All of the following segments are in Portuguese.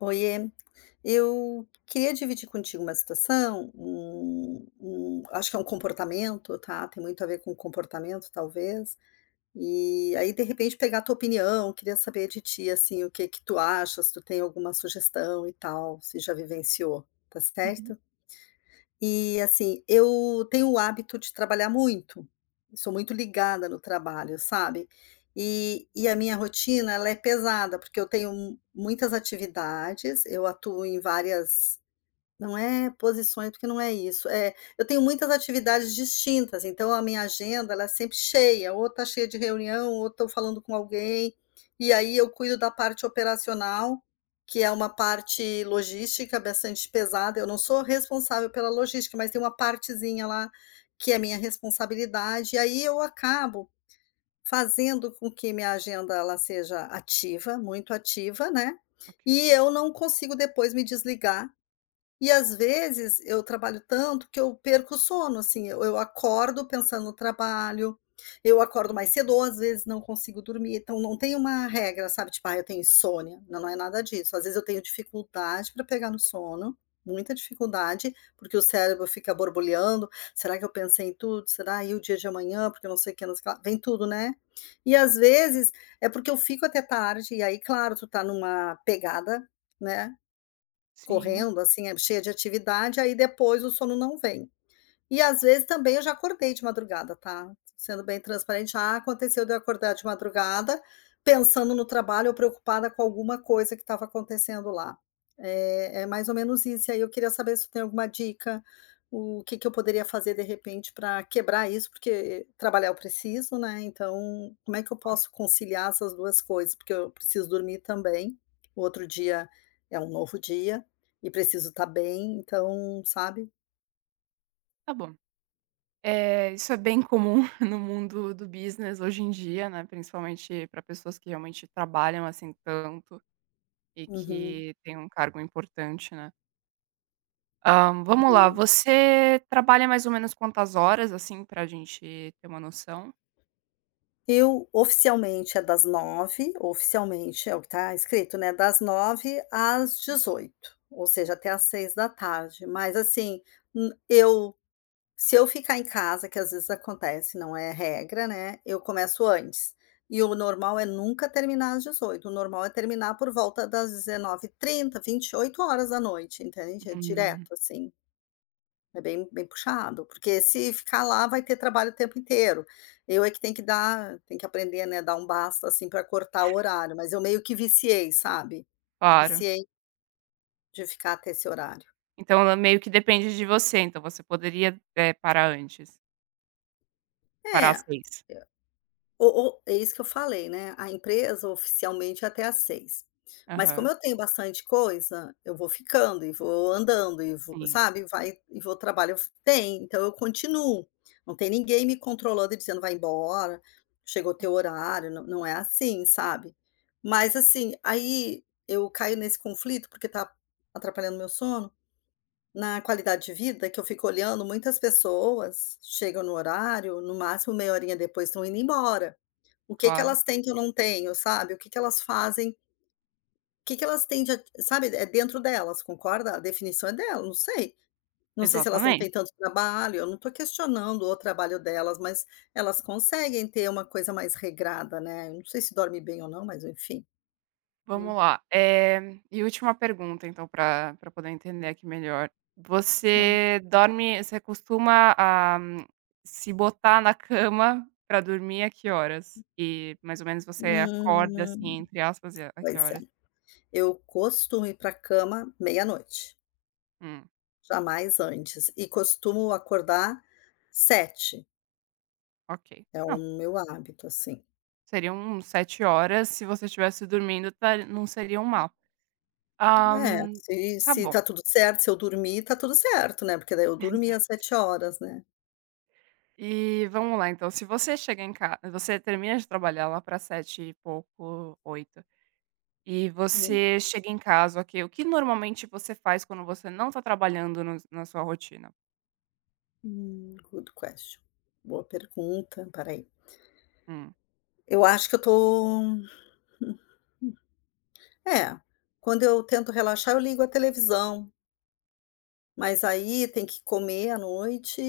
Oiê. Eu queria dividir contigo uma situação, um um acho que é um comportamento, tá? Tem muito a ver com comportamento, talvez. Eh, aí, de repente, pegar a tua opinião. Queria saber de ti, assim, o que que tu achas, se tu tem alguma sugestão e tal, se já vivenciou. Está Uhum. certo? E assim, eu tenho o hábito de trabalhar muito, sou muito ligada no trabalho, sabe? E e a minha rotina ela é pesada, porque eu tenho m muitas atividades, eu atuo em várias não é posições, porque não é isso. É, eu tenho muitas atividades distintas, então a minha agenda ela é sempre cheia, ou está cheia de reunião, ou estou falando com alguém. E aí eu cuido da parte operacional, que é uma parte logística bastante pesada. Eu não sou responsável pela logística, mas tem uma partezinha lá que é minha responsabilidade. Aí eu acabo fazendo com que minha agenda ela seja ativa, muito ativa, né. Ok. E eu não consigo depois me desligar. E às vezes eu trabalho tanto que eu perco o sono, assim, eu eu acordo pensando no trabalho, eu acordo mais cedo Uhum. ou às vezes não consigo dormir. Então não tem uma regra, sabe? Tipo, ah, eu tenho insônia. Não é nada disso. Às vezes eu tenho dificuldade para pegar no sono, muita dificuldade, porque o cérebro fica borbulhando. "Será que eu pensei em tudo? Será? E o dia de amanhã? Porque não sei o que, não sei o que lá", não se vem tudo, né, eh, às vezes é porque eu fico até tarde. E aí, claro, tu está numa pegada, né, Sim. correndo assim, é, cheia de atividade, aí depois o sono não vem. E às vezes também eu já acordei de madrugada, tá? Sendo bem transparente. Já, aconteceu de eu acordar de madrugada pensando no trabalho ou preocupada com alguma coisa que estava acontecendo lá, eh, é mais ou menos isso. E aí eu queria saber se tu tem alguma dica, o que que eu poderia fazer, de repente, para quebrar isso, porque trabalhar eu preciso, né, então como é que eu Claro. posso conciliar essas duas coisas? Porque eu preciso dormir também. O outro dia é um novo dia e preciso estar bem, então, sabe? Tá bom! Eh, isso é bem comum, no mundo do business, hoje em dia, né, principalmente pra pessoas que realmente trabalham, assim, tanto e Uhum. que têm um cargo importante, né. Ah, vamos lá! Uhum. Você trabalha mais ou menos quantas horas, assim, pra gente ter uma noção? Eu oficialmente, é das 9h oficialmente, é o que tá escrito, né, das 9h às 18h, ou seja, até às 18h. Mas, assim, n eu se eu ficar em casa que, às vezes, acontece, não é regra, né, eu começo antes. E o normal é nunca terminar às 18h. O normal é terminar por volta das 19h30, 20h, 20h, entende, é Uhum. direto, assim. É bem bem puxado. Porque, se ficar lá, vai ter trabalho o tempo inteiro. Eu é que tenho que dar tem que aprender, né, a dar um basta, assim, pra cortar o horário, mas eu meio que viciei, sabe? Claro. Viciei de ficar até esse horário. Então, ela meio que depende de você. Então, você poderia, eh, parar antes. Parar É, às 18h. eu o o é isso que eu falei, né, a empresa oficialmente é até às 18:00. Mas como Aham. eu tenho bastante coisa, eu vou ficando e vou andando e vou Sim. sabe, e vai e vou trabalho f tem, então eu continuo. Não tem ninguém me controlando e dizendo: "Vai embora, chegou teu horário". Não não é, assim, sabe. Mas, assim aí eu caio nesse conflito, porque tá atrapalhando meu sono, na qualidade de vida, que eu fico olhando muitas pessoas chegam no horário, no máximo meia horinha depois tão indo embora. O que que Claro. elas têm que eu não tenho, sabe, o que que elas fazem O que que elas têm de a sabe, é dentro delas, concorda? A definição é delas, não sei. Não sei se elas não Exatamente. têm tanto trabalho, eu não tô questionando o trabalho delas, mas elas conseguem ter uma coisa mais regrada, né. Eu não sei se dorme bem ou não, mas enfim. Hum. Vamos lá. Eh, e última pergunta então pra pra poder entender aqui melhor. Claro. Você dorme você costuma, ah, se botar na cama pra dormir a que horas? E mais ou menos você "acorda", Hum. assim, entre aspas, a a que Pois é. horas? Eu costumo ir pra cama meia-noite. Hum. Jamais antes. E costumo acordar 7h. Ok. É o Não meu hábito, assim. Seriam 7 horas se você tivesse dormindo tar não seriam mal. Ah, É, se tá se bom. tá tudo certo se eu dormi, tá tudo certo, né. Porque daí eu dormi as Exato. 7 horas, né. E vamo lá então, se você chega em ca você termina de trabalhar lá pra 19h e pouco, 20h e Hum. você chega em casa, o que o que normalmente você faz quando você não tá trabalhando no s na sua rotina? Hum, Good question. Boa pergunta, pera aí. Hum. Eu acho que eu tô hum hum, é, quando eu tento relaxar, eu ligo a televisão. Mas aí tem que comer à noite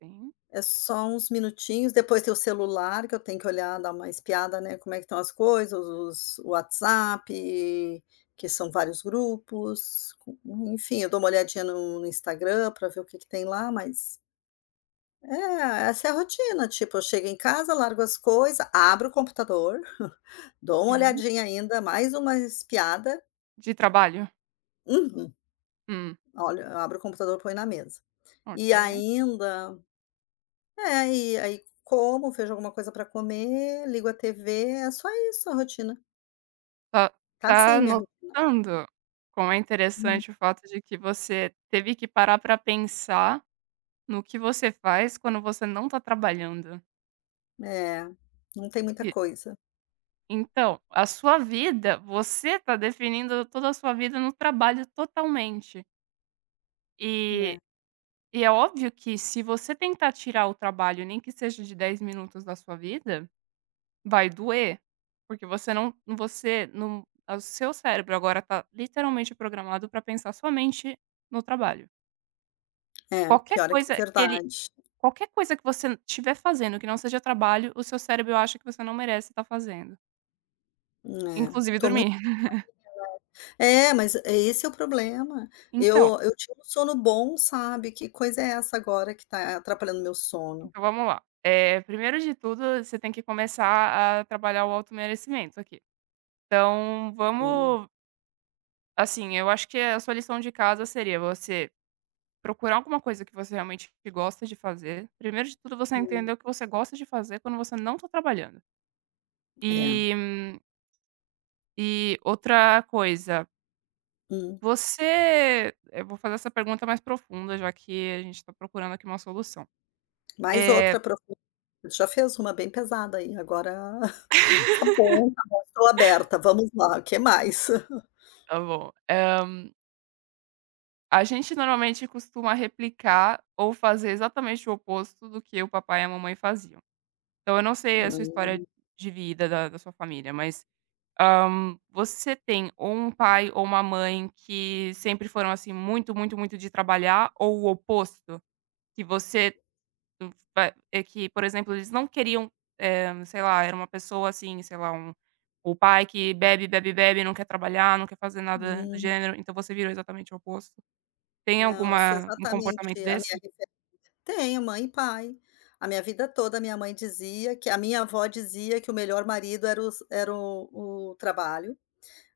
Sim. é só uns minutinhos, depois tem o celular que eu tenho que olhar, dar uma espiada, né, como é que tão as coisas, os os o WhatsApp, que são vários grupos, en enfim, eu dou uma olhadinha no no Instagram pra ver o que que tem lá, mas É, essa é a rotina. Tipo, eu chego em casa, largo as coisa, abro o computador, dou uma Uhum. olhadinha ainda, mais uma espiada De trabalho? Uhum. Hum. Olha, abro o computador, põe na mesa. E Ok. ainda é, e aí como, vejo alguma coisa pra comer, ligo a TV, é só isso a rotina. Está, Está está assim minha rotina. notando quão é Hum. interessante o fato de que você teve que parar para pensar no que você faz, quando você não está trabalhando? É, não tem muita E coisa. então, a sua vida, você está definindo toda a sua vida no trabalho totalmente. É. E e é óbvio que se você tentar tirar o trabalho, nem que seja de 10 minutos da sua vida, vai doer, porque você não você num o seu cérebro agora está literalmente programado para pensar somente no trabalho. É, Qualquer pior é que é coisa ele verdade. qualquer coisa que você tiver fazendo que não seja trabalho, o seu cérebro acha que você não merece estar fazendo. É, Inclusive estou muito. dormir. [unintelligible] É, mas é esse é o problema. Então Eu eu tinha um sono bom, sabe, que coisa é essa agora que está atrapalhando meu sono? então vamos lá. Eh, primeiro de tudo, você tem que começar a trabalhar o auto merecimento aqui. Então Hum. vamos Assim, eu acho que a sua lição de casa seria você procurar alguma coisa que você realmente gosta de fazer. Primeiro de tudo, você Hum. entender o que você gosta de fazer quando você não tá trabalhando. É. E e outra coisa Hum. você eu vou fazer essa pergunta mais profunda, já que a gente tá procurando aqui uma solução. Mais Eh outra profu já fez uma bem pesada aí, agora tá bom tá bom, tô aberta, vamos lá, o que mais? Tá bom. Ah a gente normalmente costuma replicar ou fazer exatamente o oposto do que o papai e a mamãe faziam. Então eu não sei a sua história Hum. de vida, da da sua família, mas, ah, você tem ou um pai ou uma mãe que sempre foram, assim, muito, muito, muito de trabalhar ou o oposto? Que você, va é que por exemplo, eles não queriam eh, sei lá, era uma pessoa assim, sei lá, um o pai que bebe, bebe, bebe, não quer trabalhar, não quer fazer nada do Hum. gênero, então você virou exatamente o oposto. Tem Não, eu sou alguma um exatamente comportamento a minha desse? referência. Tenho mãe e pai. A minha vida toda, minha mãe dizia que a minha avó dizia que o melhor marido era os era o o trabalho.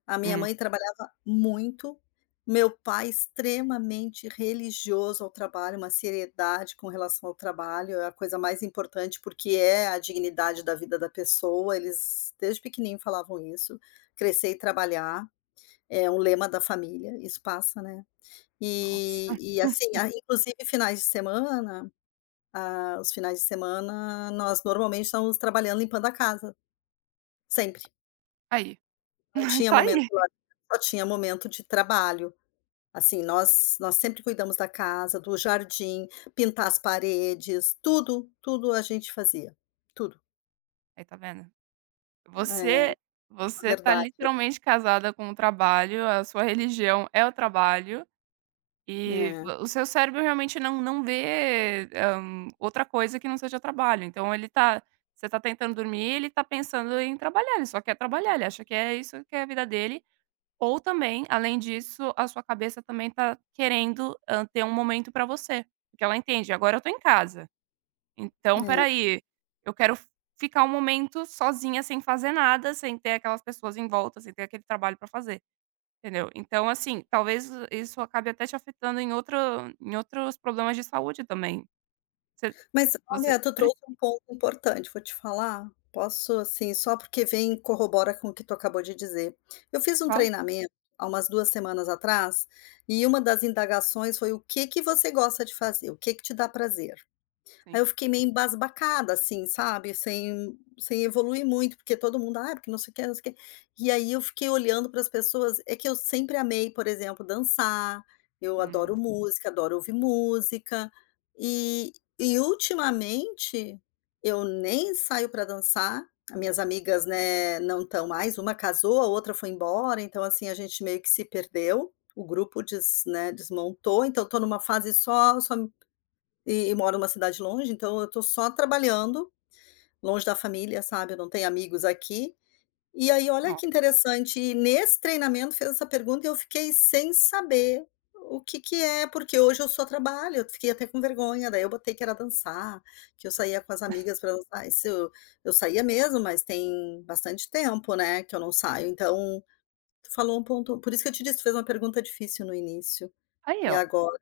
A minha Hum. mãe trabalhava muito, meu pai extremamente religioso ao trabalho, uma seriedade com relação ao trabalho, é a coisa mais importante, porque é a dignidade da vida da pessoa. Eles desde pequeninho falavam isso, crescer e trabalhar é o lema da família e isso passa, né. Nossa! E e assim, a inclusive finais de semana ah, os finais de semana nós normalmente estávamos trabalhando limpando a casa. Sempre. Aí. Não tinha Tá momento aí. de lazer, só tinha momento de trabalho. Assim, nós nós sempre cuidamos da casa, do jardim, pintar as paredes, tudo tudo a gente fazia, tudo. Aí, tá vendo. É. Você você tá Verdade. literalmente casada com o trabalho. A sua religião é o trabalho, e É. o seu cérebro realmente não não vê, hã, outra coisa que não seja trabalho. Então, ele tá você tá tentando dormir, ele tá pensando em trabalhar, ele só quer trabalhar, ele acha que é isso que é a vida dele. Ou também, além disso, a sua cabeça também está querendo, hã, ter um momento pra você, porque ela entende: "Agora eu tô em casa, então pera É. aí, eu quero ficar um momento sozinha, sem fazer nada, sem ter aquelas pessoas em volta, sem ter aquele trabalho para fazer", entendeu. Então assim, talvez isso acabe até te afetando em outro em outros problemas de saúde também. Você Mas você olha, tu precis trouxe um ponto importante. Vou te falar, posso, assim, só porque vem e corrobora com o que tu acabou de dizer. Eu fiz um Fala. treinamento, há umas 2 semanas atrás, e uma das indagações foi: "O que que você gosta de fazer? O que que te dá prazer?". Aí Sim. eu fiquei meio embasbacada assim, sabe. Sem sem evoluir muito, porque todo mundo: "Ah, porque não sei o quê, não sei o quê". E aí, eu fiquei olhando para as pessoas É que eu sempre amei, por exemplo, dançar. Eu adoro Hum. música, adoro ouvir música, e e ultimamente, eu nem saio pra dançar. As minhas amigas, né, não estão mais Uma casou, a outra foi embora. Então, assim, a gente meio que se perdeu. O grupo des né, desmontou. Então, eu estou numa fase só só e e moro numa cidade longe, então eu tô só trabalhando, longe da família, sabe. Eu não tenho amigos aqui. E aí, olha Nossa. que interessante, e nesse treinamento fez essa pergunta, e eu fiquei sem saber o que que é, porque hoje eu só trabalho. Eu fiquei até com vergonha, daí eu botei que era dançar, que eu saía com as amigas para dançar, e se eu Eu saía mesmo, mas tem bastante tempo, né, que eu não saio. Então, tu falou um ponto por isso que eu te disse, fez uma pergunta difícil no início, Aí, e ó! agora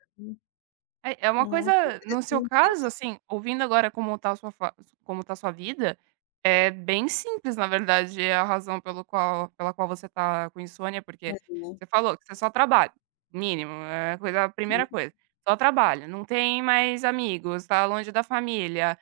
Eh, é uma Nossa, coisa no seu interessante caso, isso. assim, ouvindo agora como tá a sua fa como tá a sua vida, é bem simples, na verdade, a razão pelo qual pela qual você tá com insônia, porque Mas não. você falou que você só trabalha. Mínimo, eh, coisa primeira [unintelligible] coisa, só trabalha, não tem mais amigos, tá longe da família.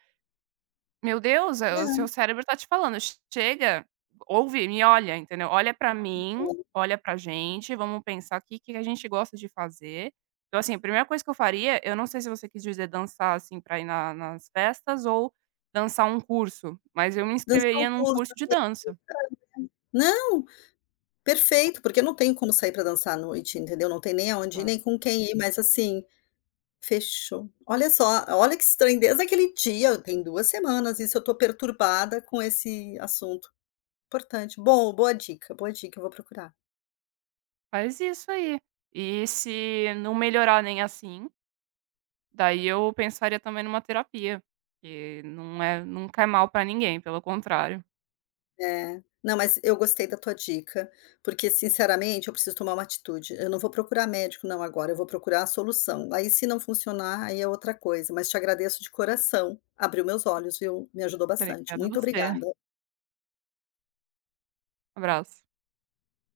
Meu Deus! Eh, o seu É. cérebro está te falando: "Che chega, ouve, me olha", entendeu. "Olha pra Que mim, bom! olha pra gente, vamos pensar que que a gente gosta de fazer". Então assim, a primeira coisa que eu faria, eu não sei se você quis dizer dançar assim, para ir na nas festas ou dançar um curso, mas eu me Dançar um inscreveria num curso.. curso [unintelligible] de dança. Não, Po perfeito, porque não tem como sair pra dançar à noite, entendeu. Não tem nem aonde ir, Tá. nem com quem ir, mas assim, fechou! Olha só! Olha que estranho, desde aquele dia, tem 2 semanas isso, eu estou perturbada com esse assunto. Importante, bom, boa dica, boa dica! Eu vou procurar. Faz isso aí. E se não melhorar nem assim daí, eu pensaria também numa terapia, que não é não cai mal pra ninguém, pelo contrário. É. Não, mas eu gostei da tua dica, porque, sinceramente, eu preciso tomar uma atitude. Eu não vou procurar médico não agora, eu vou procurar a solução. Aí, se não funcionar, aí é outra coisa. Mas, te agradeço de coração. Abriu meus olhos, viu. Me ajudou bastante. Obrigada Muito você. obrigada. Abraço.